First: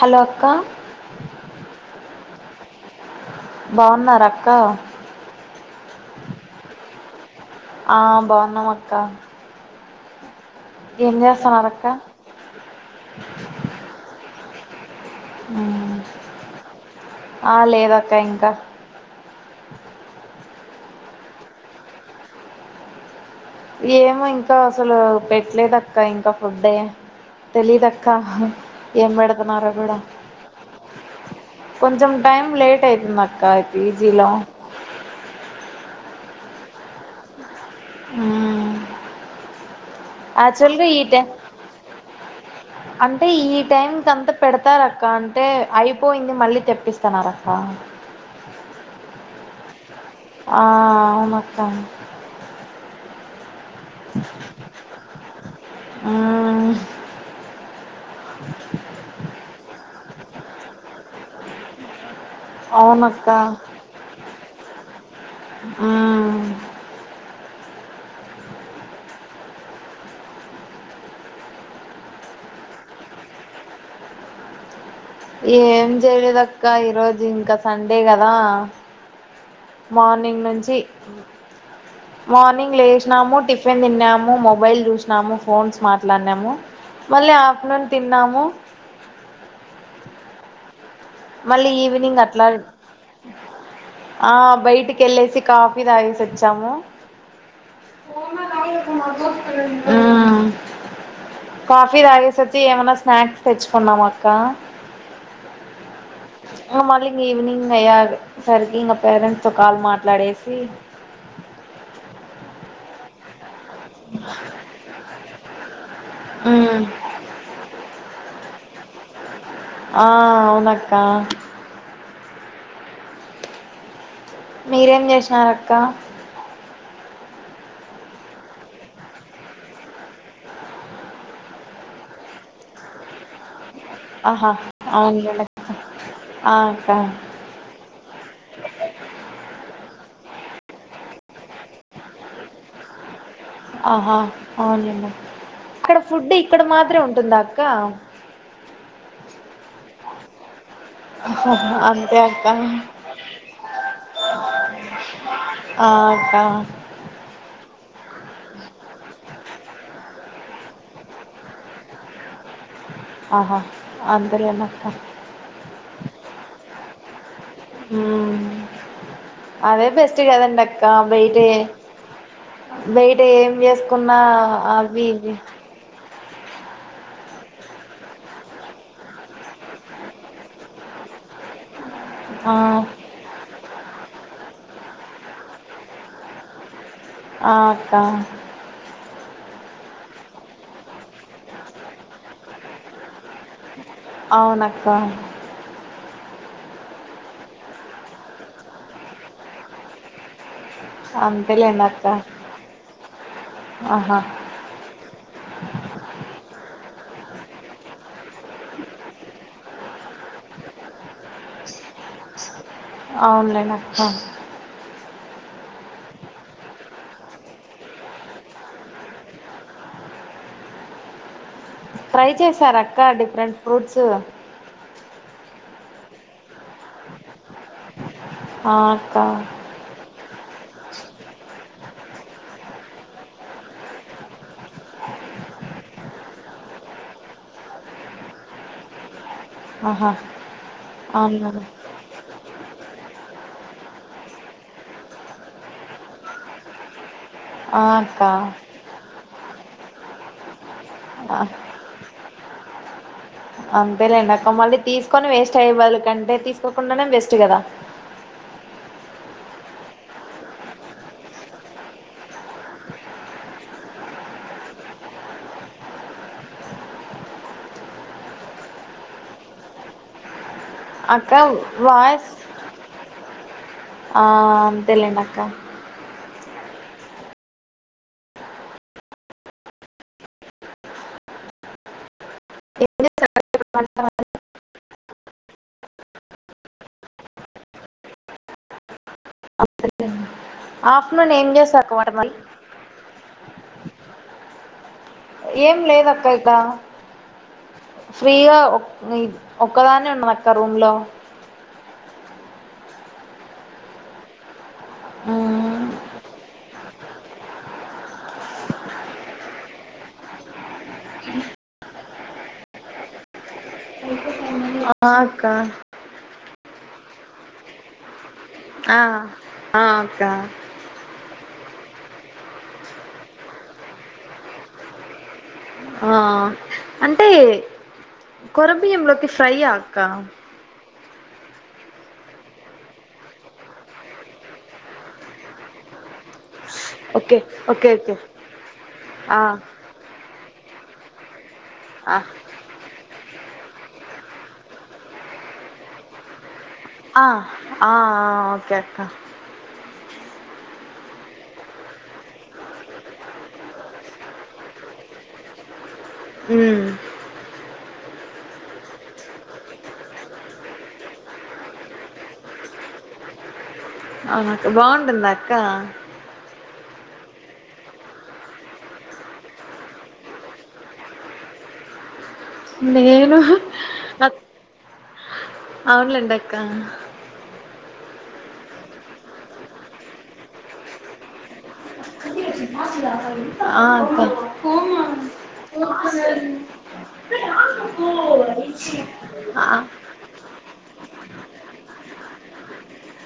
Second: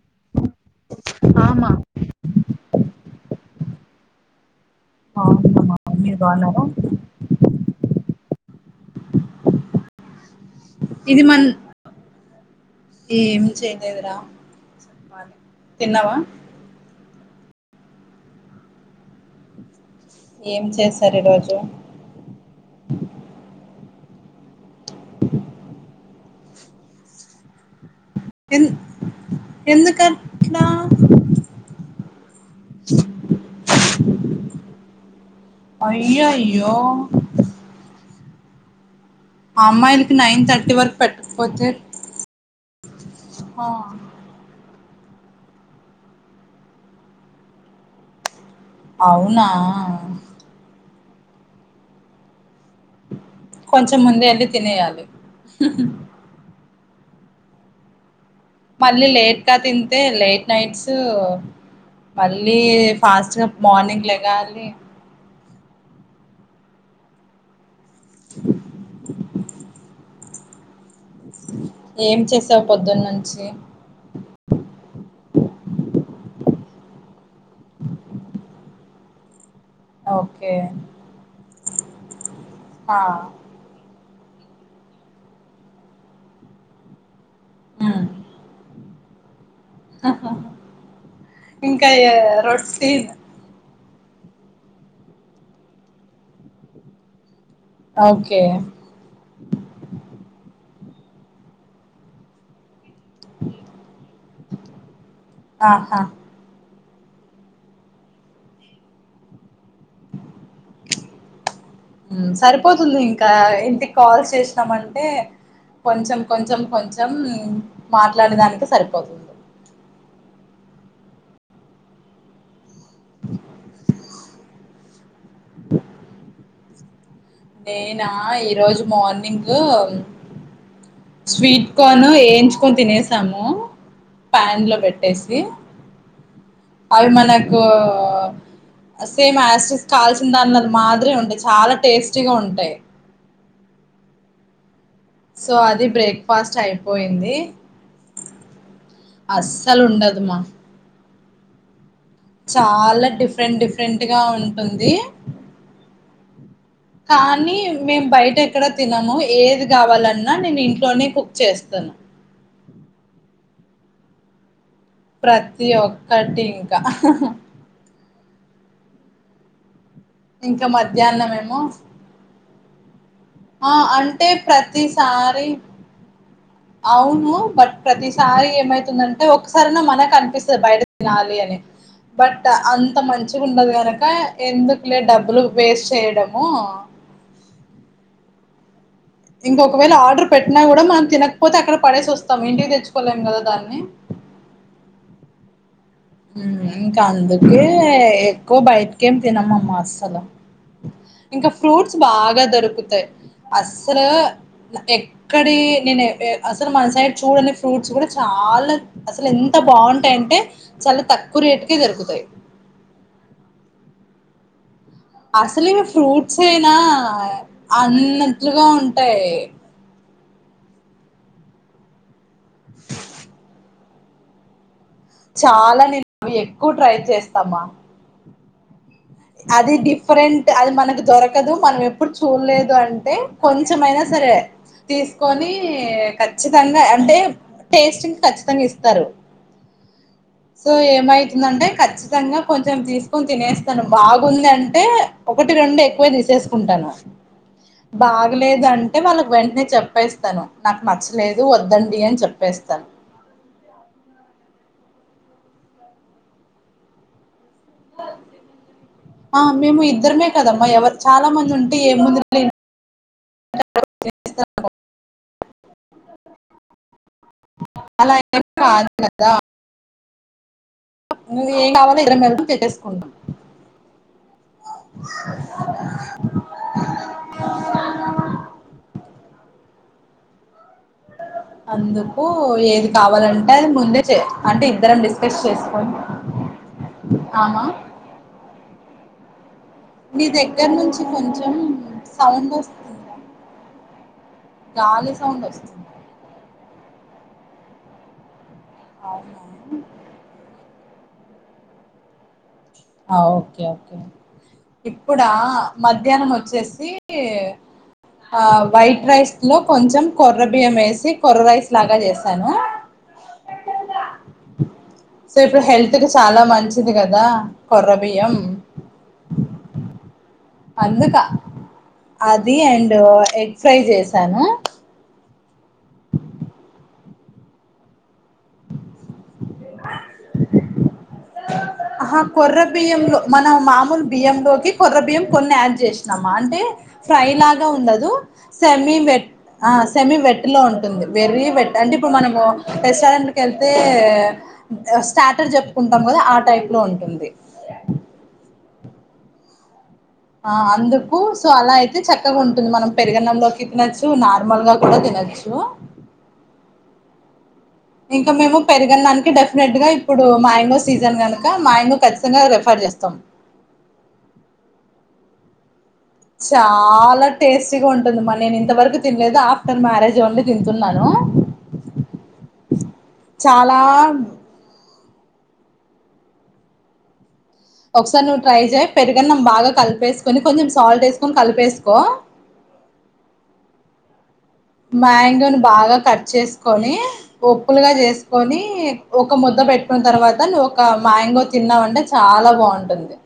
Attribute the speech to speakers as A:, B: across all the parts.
A: Hello అక్క
B: ఆమా
A: బాగున్నారా అక్క
B: బాగున్నామమ్మ మీరు బాగున్నారా
A: ఆ బాగున్నామ్ అక్క ఎమ్
B: ఇది మన్
A: చేస్తున్నారక్క
B: ఏం చేయలేదురా చెప్పాలి తిన్నావా
A: ఆ లేదక్క ఇంకా
B: ఏం చేసారు ఈ రోజు
A: ఏమో ఇంకా అసలు పెట్టలేదక్క ఇంకా ఫుడ్డే తెలిదక్ క్క
B: ఎన్
A: ఏం పెడుతున్నారో కూడా
B: ఎందుకట్లా
A: కొంచెం టైం లేట్ అయితుంది అక్క ఈ పిజీలో
B: అయ్యయ్యో
A: ఆమ్
B: ఆ అమ్మాయిలకి నైన్ థర్టీ వరకు
A: టైం
B: పెట్టకపోతే
A: అంటే ఈ
B: ఆ
A: టైంకీ అంత పెడత వస్తారక్క అంటే అయిపోయింది మళ్ళీ తెపిస్తానరక్క
B: అవునా
A: అవునక్కా
B: కొంచెం ముందే వెళ్ళి తినేయాలి
A: మ్మ్.
B: మళ్ళీ లేట్గా తింతే లేట్ నైట్స్ మళ్ళీ ఫాస్ట్గా
A: అవునక్క
B: మార్నింగ్ లేగలి
A: ఆ
B: ఏం చేసావు పొద్దున్న నుంచి
A: ఏం చేయలేదక్క ఈరోజు ఇంకా సండే కదా మార్నింగ్
B: ఓకే
A: నుంచి మార్నింగ్లు
B: ఆ
A: లెసినాము టిఫిన్ తిన్నాము మొబైల్ చూసినాము ఫోన్స్ మాట్లాడినాము మళ్ళీ ఆఫ్టర్నూన్
B: ఉమ్
A: తిన్నాము మళ్ళీ
B: ఇంకా ఎ
A: ఈవినింగ్ అట్లా
B: రొట్టి
A: ఆ బయటికి ఎల్లేసి కాఫీ తాగేసి వచ్చాము
B: ఓకే
A: ఆ కాఫీ తాగేసోచి ఏమన పాడ్స్ తెచ్చకునావక్క
B: ఆహా
A: ఇగా మల్లి ఈవినింగ్ వేయాలి సార్కి ఇంకా పరంట్స్ నీతో కాల్ మాట్లాడేసి
B: పోతుంది ఇంకా కాల్ చేసినాంటే కొంచెం కొంచెం కొంచెం మాట్లాడేదానికి సరిపోతుంది
A: ఆ అవునాక్కా మీరేం చేసినరక్క
B: నేనా ఈరోజు మార్నింగ్ స్వీట్ కార్న్ వేయించుకొని తినేసాము
A: ఆహా
B: ప్యాన్ లో పెట్టేసి
A: అవునులేండి ఆ అక్క
B: అది మనకు సేమ్ కాల్చిన దానిలో అది మాదిరిగా ఉంటాయి చాలా టేస్టీగా ఉంటాయి
A: ఆహా అవునా
B: సో అది
A: అక్కడ ఫుడ్
B: బ్రేక్ఫాస్ట్
A: ఇక్కడ మాత్రమే ఉంటుంద
B: అయిపోయింది
A: అక్క
B: అస్సలుండదుమ్మా
A: ఓహో అవును
B: చాలా డిఫరెంట్ డిఫరెంట్గా ఉంటుంది
A: ఆ అక్క
B: కాలి మేము బయట ఎక్కడ తినను ఏది కావాలన్నా నేను ఇంట్లోనే కుక్ చేస్తాను
A: ఆహా అందరు ఎమో
B: ప్రతి ఒక్కటి ఇంకా
A: మ్మ్. అదే బెస్ట్ కదండి
B: ఇంకా
A: అక్క
B: మధ్యాహ్నం
A: బైటే
B: ఏమో
A: బయట ఏం
B: ఆ
A: చేసుకున్నా
B: అంటే
A: అవి ఇవి
B: ప్రతిసారి అవును బట్ ప్రతిసారి ఏమైతుందంటే ఒకసారిన్నా మనకు అనిపిస్తాది బయట తినాలి అని. బట్
A: ఆ
B: అంత మంచిగా ఉండదు గనుక ఎందుకు? డబ్బులు వేస్ట్ చేయడము
A: ఆ అక్కా
B: ఇంకొకవేళ ఆర్డర్ పెట్టినా కూడా మనం తినకపోతే అక్కడ పడేసి వస్తాం ఇంటికి తెచ్చుకోలేం కదా. దాన్ని
A: అవునక్కా
B: ఇంకా అందుకే ఎక్కువ బయటకేం తినమమ్మ అస్సలు
A: [inaudible]
B: ఇంకా ఫ్రూట్స్
A: అక్క
B: బాగా దొరుకుతాయి. అసలు
A: ఆహా
B: ఎక్కడ నేను అసలు మనసైడ్ చూడని ఫ్రూట్స్ కూడా చాలా అసలు ఎంత బాగుంటాయంటే చాలా తక్కువ తక్కువ రేటుకే దొరుకుతాయి.
A: హహ్
B: అసలు ఇవి ఫ్రూట్స్ యేనా అన్నట్లుగా ఉంటాయి.
A: ట్రై చేశారా అక్కా డిఫరెంట్ ఫ్రూట్స్
B: చాలా నేను అవి ఎక్కువ ట్రై చేస్తామా
A: ఆ
B: అది డిఫరెంట్ అది మనకు దొరకదు మనం ఎప్పుడూ ఎప్పుడూ చూడలేదు అంటే కొంచెమైనా సరే తీసుకొని ఖచ్చితంగా అంటే టేస్ట్ంగ్ ఖచ్చితంగా ఇస్తారు.
A: ఆహా
B: సో
A: అవునా
B: ఏమైతుందంటే ఖచ్చితంగా కొంచెం తీసుకొని తినే బాగుందింటే ఒకటి రెండు ఎక్కువే తీసేసుకుంటాను.
A: ఆ అక్క
B: బాగలేదు అంటే వాళ్ళకు వెంటనే చెప్పేస్తాను. నాకు
A: ఆ,
B: నచ్చలేదు వద్దండి అని చెప్పేస్తాను.
A: అంతేలేండి అక్కా మళ్ళీ తీసుకొని వేస్ట్ అయ్యే బదులు తీసుకోకుండానే బెస్ట్ కదా. [inaudible]
B: ఆ మేము ఇద్దరమే కదమ్మా ఎవరు చాలా మంది ఉంటే ఏ ముందు లే అలా ఏం కాదు కదా
A: అక్క
B: అక్కా ఇంకేం కావాలో ఇద్దరం
A: వాయిస్
B: కలసి తెచ్చుసుకుంటాం.
A: ఆ అంతే లెండక్కా
B: [unintelligible] అందరూ ఓ ఏది
A: ఏం చేస్తారు
B: కావాలంటే అది ముందే చే అంటే ఇద్దరం డిస్కస్ చేసుకొని అవునా దగ్గర నుంచి
A: ఆఫ్టర్నూన్ ఏం
B: కొంచెం
A: చేస్తవక్కా వంట మళ్ళీ
B: సౌండ్ వస్తుంది గాలి సౌండ్
A: ఏం
B: వస్తుంది
A: లేదు అక్క ఇక ఫ్రీగా
B: అవునా
A: ఒక్కదాన్నే ఉన్నాను అక్కా రూమ్ లో.
B: ఆ ఓకే. ఓకే. ఇప్పుడా మధ్యాహ్నం వచ్చేసి ఆ వైట్ రైస్ లో కొంచెం కొర్ర బియ్యం వేసి కొర్ర రైస్ లాగా చేసాను.
A: ఆ
B: సో
A: అక్క
B: ఇప్పుడు హెల్త్ కి చాలా మంచిది కదా కొర్ర బియ్యం.
A: ఆ అక్కా
B: అందుకా, అది అండ్ ఎగ్ ఫ్రై చేశాను.
A: ఆ అంటే కొర్ర బియ్యంలోకి ఫ్రై ఆ కరం
B: ఆహా కొర్ర బియ్యం లో మనం మామూలు బియ్యంలోకి కొర్ర బియ్యం కొన్ని యాడ్ చేస్ అంటే ఫ్రై
A: ఓకే
B: లాగా
A: ఓకే
B: ఉండదు
A: ఓకే
B: సెమి వెట్ ఆ సెమి వెట్లో వెర్రి వెట్ అంటే ఇప్పుడు
A: ఆ
B: మనము రెస్టారెంట్ వెళ్తే స్టాటర్ చె కుంటాం కదా ఆ టైప్
A: ఆ ఆ ఓకే అక్క
B: ఆ అందుకు సో అలా అయితే చక్కగా ఉంటుంది మనం పెరిగన్నంలోకి తినొచ్చు నార్మల్ గా కూడా తినచ్చు
A: అ
B: ఇంకా మేము పెరుగన్ననికి డెఫినెట్ గా ఇప్పుడు మాంగో సీజన్ కనుక మాంగో ఖచ్చితంగా రిఫర్ చేస్తాం
A: అవునక్క బాగుంటుంద అక్క
B: చాలా టేస్టీగా ఉంటుంది మరి నేను ఇంతవరకు తినలేదు ఆఫ్టర్ మ్యారేజ్ ఓన్లీ తింటున్నాను
A: నేను
B: చాలా
A: ఆ అవునులేండి అక్క
B: ఒకసారి నువ్వు ట్రై చేయి పెరుగన్నం బాగా కలిపేకొని కొంచం సాల్ట్ వేసుకొని కలిపేసు
A: ఆ అక్క
B: మ్యాంగోను బాగా కట్ చేసుకొని ఉప్పులుగా చేసుకొని ఒక ముద్ద
A: ఆ
B: పెట్టుకున్న తర్వాత నువ్వు ఒక మ్యాంగో తిన్నావ అంటే చాలా బాగుంటుంది.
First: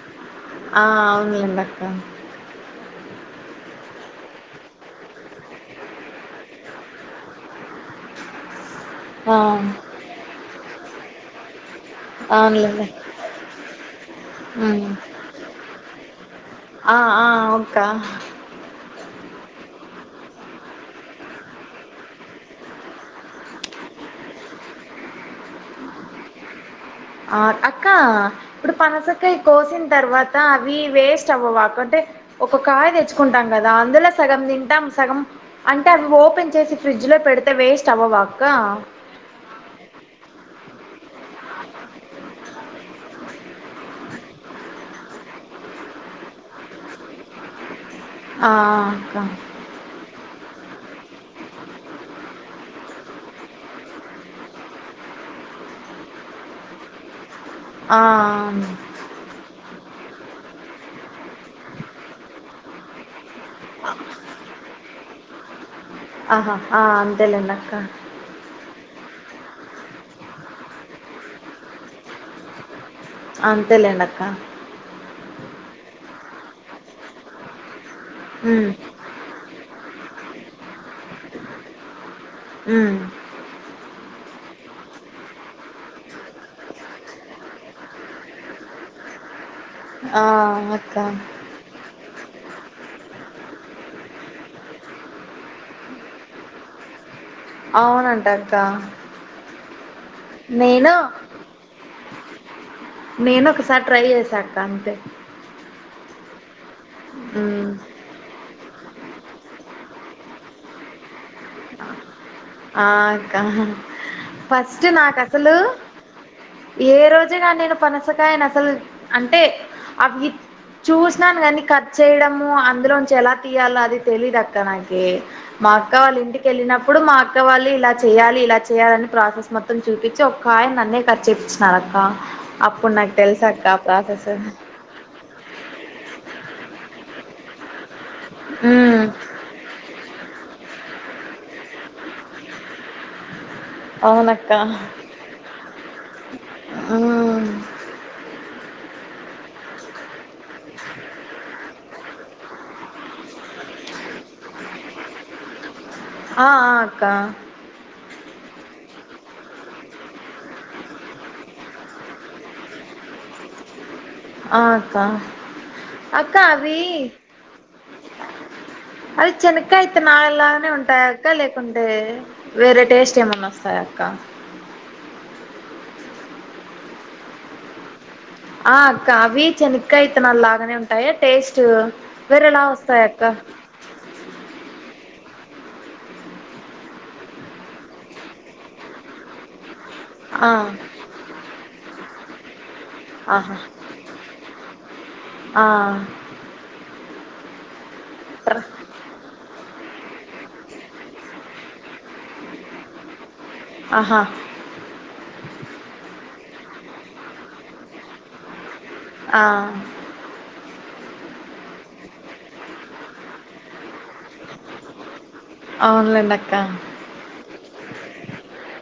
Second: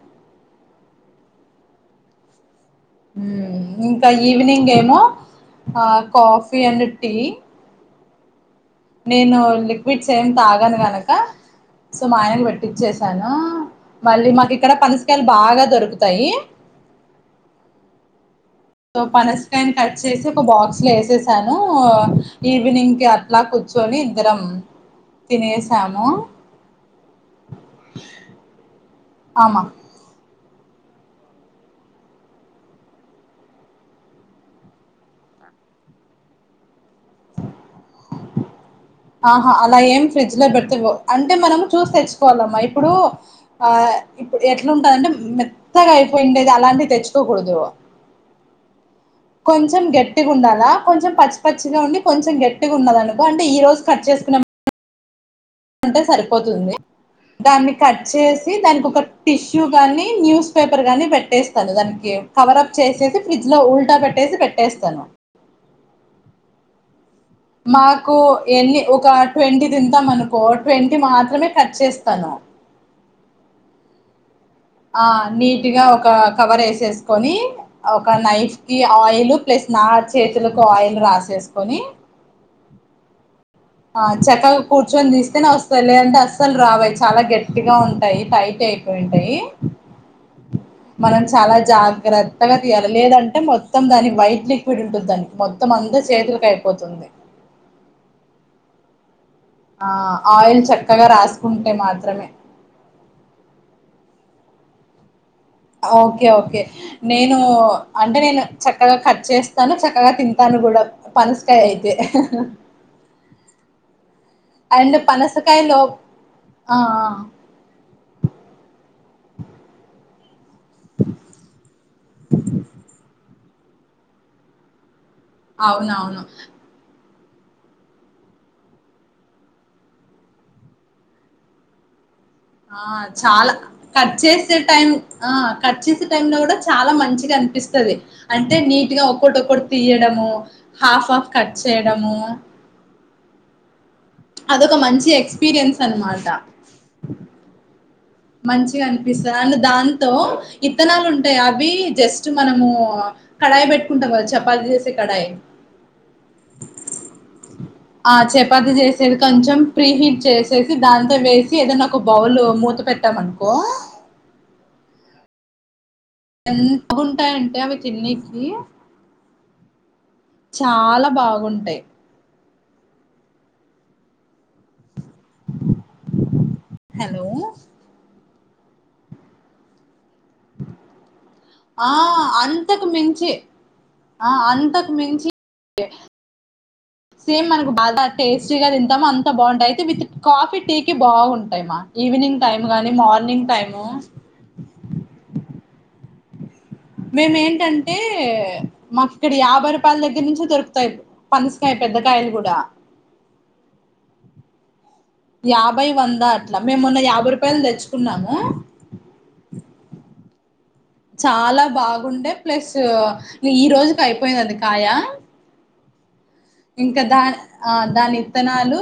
A: ఆ అవునులేండక్క
B: ఇంకా ఈవినింగ్ ఏమో కాఫీ అండ్ టీ
A: ఆ
B: నేను లిక్విడ్స్ ఏం తాగాను గనక సో మా ఆయనకు
A: అవునులేండి
B: పట్టించసాను మళ్ళీ మాకి ఇక్కడ
A: ఉమ్
B: పనసకాయలు బాగా దొరుకుతాయి
A: ఆ ఆ అక్క
B: సో పనస్కాయని కట్ చేసి ఒక బాక్స్ లో వేసేసాను ఈవినింగ్ కి అట్లా కూర్చో ని ఇద్దరం తినసాము.
A: ఆ అక్క ఇప్పుడు పనసకాయ
B: ఆమా
A: కోసిన తర్వాత అవి వేస్ట్ అవ్వవాక అంటే ఒక కాయ తెచ్చుకుంటాం కదా అందులో సగం తింటాం సగం అంటే అవి ఓపెన్ చేసి ఫ్రిడ్జ్లో పెడితే వేస్ట్ అవ్వవ అక్క
B: ఆహా అలా ఏం ఫ్రిడ్జ్ లో పెడితే అంటే మనము చూసి తెచ్చుకోవాలమ్మా ఇప్పుడు ఆ ఇప్పుడు ఎట్లాంటదంటే మెత్తగా అయిపోయిండేది అలాంటివి తెచ్చుకోకూడదు.
A: ఆ
B: కొంచెం గట్టిగా ఉండాలి. అ కొంచెం పచ్చి పచ్చిగా ఉండి కొంచెం గట్టిగా ఉన్నదనుకో అంటే ఈ రోజు కట్ చేసుకున్న కుంటే సరిపోతుంది దాన్ని
A: ఆ!
B: కట్ చేసి దానికి ఒక టిష్యూ గానీ న్యూస్ పేపర్ గానీ పెట్టేస్తాను దానికి కవర్ అప్ చేసేసి ఫ్రిడ్జ్ లో ఉల్టా పెట్టేసి పెట్టేస్తా స్తను
A: ఆహా ఆ అ
B: మాకు ఎరికె ఒక ట్వంటీ తింటాం అనుకో ట్వంటీ మాత్రమే కట్ చేస్తాను.
A: అంతేలేండి అక్క
B: ఆ నీట్ గా ఒక కవర్ వేసేసుకొని ఒక నైఫ్
A: హ్మ్.
B: కి ఆయిల్ ప్లస్ నా చేతులకు ఆయిల్ రాసేసుకొని
A: ఉమ్
B: ఆ చక్కగా కూర్చొని తీస్తేనే వస్తాయి లేదంటే అస్సలు రావు చాలా గట్టిగా ఉంటాయి టై అయిపోయింటాయి.
A: ఆ...
B: మనం చాలా జాగ్రత్తగా తీయాలి లేదంటే మొత్తం దానికి వైట్ లిక్విడ్ ఉంటుంది దానికి మొత్తం అంత్ చేతులకు అయిపోతుంది
A: అవునటక్కా
B: ఆ ఆయిల్ చక్కగా రాసుకుంటే మాత్రమే
A: నేను ఒకసారి ట్రై చేశా అక్క అంతే
B: ఓకే ఓకే నేను
A: హ్మ్.
B: అంటే నేను చక్కగా కట్ చేస్తాను చక్కగా తింటాను కూడా పనస్కాయ అయితే
A: ఆ అక్కా ఫస్ట్
B: అండ్
A: నాకస్సలు
B: పనసకాయలో ఆ
A: ఏ రోజైన నేను పనసకాయని అసలు అంటే అవి చూసినాను కానీ కట్ చేయడము అందులోంచి ఎలా తియల అది తెలీదు అక్క నాకి మా అక్క వాళ్ళ
B: అవునవును
A: ఇంటికి వెళ్ళినప్పుడు మాక్ క్క వాళ్ళే ఇలా చేయ్యాలి ఇలా చేయ్యాలి అని ప్రాసెస్ మొత్తం చూపించి ఒక్కాయన నన్నే కట్ చేయ్పిచ్చినారక్క
B: ఆ చాలా కట్ చేసే టైం ఆ కట్ చేసే టైమ్ లో కూడా చాలా మంచి కనిపిస్తది అంటే నీట్గా
A: ఉమ్
B: ఒకటొక్కటి తీయడము హాఫ్ ఆఫ్ కట్ చేయడము
A: అవునక్క
B: అదొక మంచి ఎక్స్పీరియన్స్ అనమాట
A: ఆ...
B: మంచి అనిపిస్తది అండ్ దాంతో ఇత్తనాలు ఉంటాయి అవి జస్ట్ మనము కడాయి పెట్టుకుంటావ్ కదా చపాతి చేసే కడాయి
A: ఆ.... అక్క
B: పది చేసేది కొంచెం ప్రీ హీట్ చేసేసి దాంతో వేసి ఏదైనా ఒక బౌల్ మూత పెట్ ట్ట మనుకో
A: ఆ.. అక్క
B: ఎంత
A: అవి
B: బగుంటాయంటే అవి తిన్నికి
A: చినకాయితే నాలానే
B: చాలా
A: ఉంటాద
B: బాగుంటాయి
A: లేకుంటే వేరే టేస్ట్ ఏమన్నా వస్తాయా అక్క
B: హలో
A: ఆ.. అక్క అవి చెనక్క అయితే నల్లగానే ఉంటాయి
B: ఆ... అంతకు మించి ఆ అంతకు మించి సేమ్ మనకు బాగ టేస్టీగా తింటాము అంత బావుంటాయ్ విత్
A: ఆ
B: కాఫీ టీకి బావుంటాయ్మా ఈవినింగ్ టైమ్ గాని మార్నింగ్
A: ఆహా
B: టైము
A: ఆ...
B: మేము ఏంటంటే
A: ట్ర
B: మాకు ఇక్కడ యాభై రూపాయల దగ్గర నించే దొరుకుతాయి పనస్కాయ పెద్ద కాయల గూడ
A: ఆహా
B: యాభై వంద అట్లా మేమొన్న యాభై రూపాయలు తెచ్చుకున్నాము
A: ఆ
B: చాలా బాగుండే ప్లస్ ఈ రోజు అయిపోయినది కాయా
A: అవునులేండి అక్క
B: ఇంకా దాని ఆ దాని ఇత్తనాలు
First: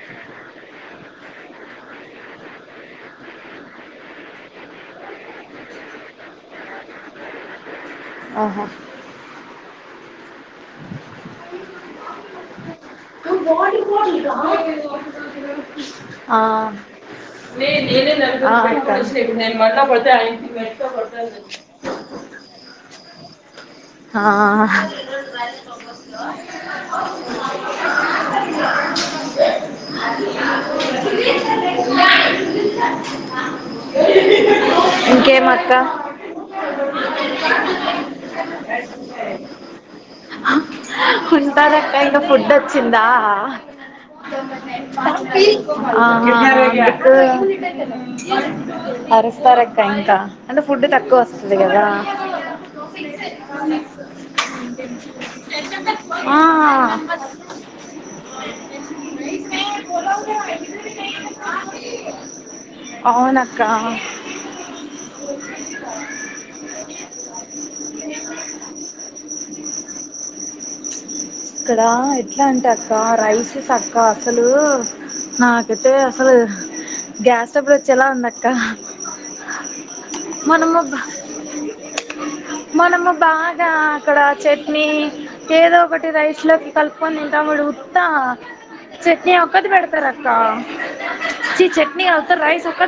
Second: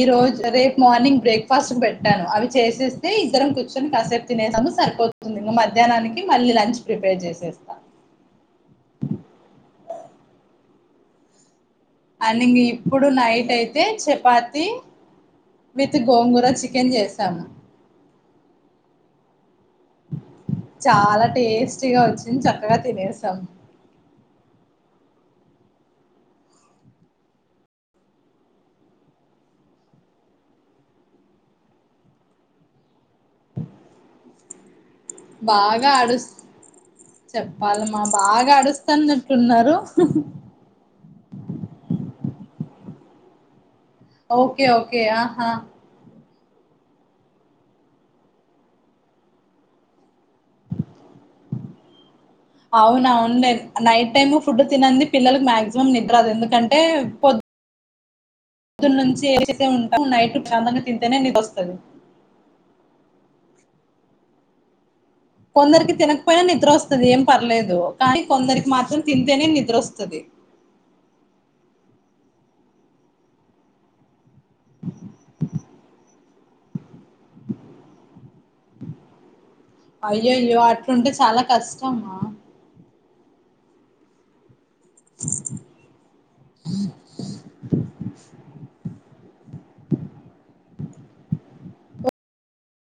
B: ఈ రోజు రేపు మార్నింగ్ బ్రేక్ ఫాస్ట్కి బెట్టాను అవి చేసేస్తే ఇద్దరం కూర్చొని కాసేపు తినేసాము సరిపోతుంది ఇంకా మధ్యాహ్నానికి మళ్ళీ లంచ్ ప్రిపేర్ చేసేస్తా
A: ఆహా
B: అన్నిగి ఇప్పుడు నైట్ అయితే చపాతి విత్
A: ఆ
B: గోంగూర చికెన్ చేసాము
A: ఆ అక్క
B: చాలా టేస్టీగా వచ్చింది చక్కగా తినేసాం
A: హా [inaudible] [inaudible]
B: బాగా ఆడుస్త్ చెప్పాలిమా బాగా ఆడుస్త్ స్తాన్నట్టున్నారు
A: ఉంటారక్క ఇంకా ఫుడ్ వచ్చిందా
B: ఓకే ఓకే ఆహా
A: ఆ అహా అరుస్తారక్క ఇంకా అంటే ఫుడ్ తక్కువ వస్తుది కదా.
B: అవునా అవున్లే నైట్ టైమ్ ఫుడ్ తినంది పిల్లలకు మాక్సిమమ్ నిద్రరాదు
A: ఆ
B: ఎందుకంటే పొద్ పొద్దు నుంచి చేస్తూనే ఉంటాం నైట్ ప్రశాంతంగా తింటేనే నిద్ర వస్తాది.
A: కా
B: కొందరికి తినకపోయినా నిద్ర వస్తది ఏం పర్లేదు కానీ కొందరికి మాత్రం తింటేనే నిద్ర వస్తాది
A: ఇక్కడ ఎట్లా అంటే అక్క రైస్ తక్కువ అసలు నా అయితే అసలు గ్యాస్ ట్రబుల్ వచ్చేలా ఉందక్క
B: అయ్యో అయ్యో
A: మనము బ
B: అట్లుంటే చాలా కష్టం మా
A: మనము బాగా అక్కడ చట్నీ ఏదో ఒకటి రైస్లోకి కలుపుకొని తింటాము వీడు ఉత్తా చట్నీ ఒక్కటి పెడతారక్క చీ చట్నీ ఉత్త రైస్ ఒక్కట్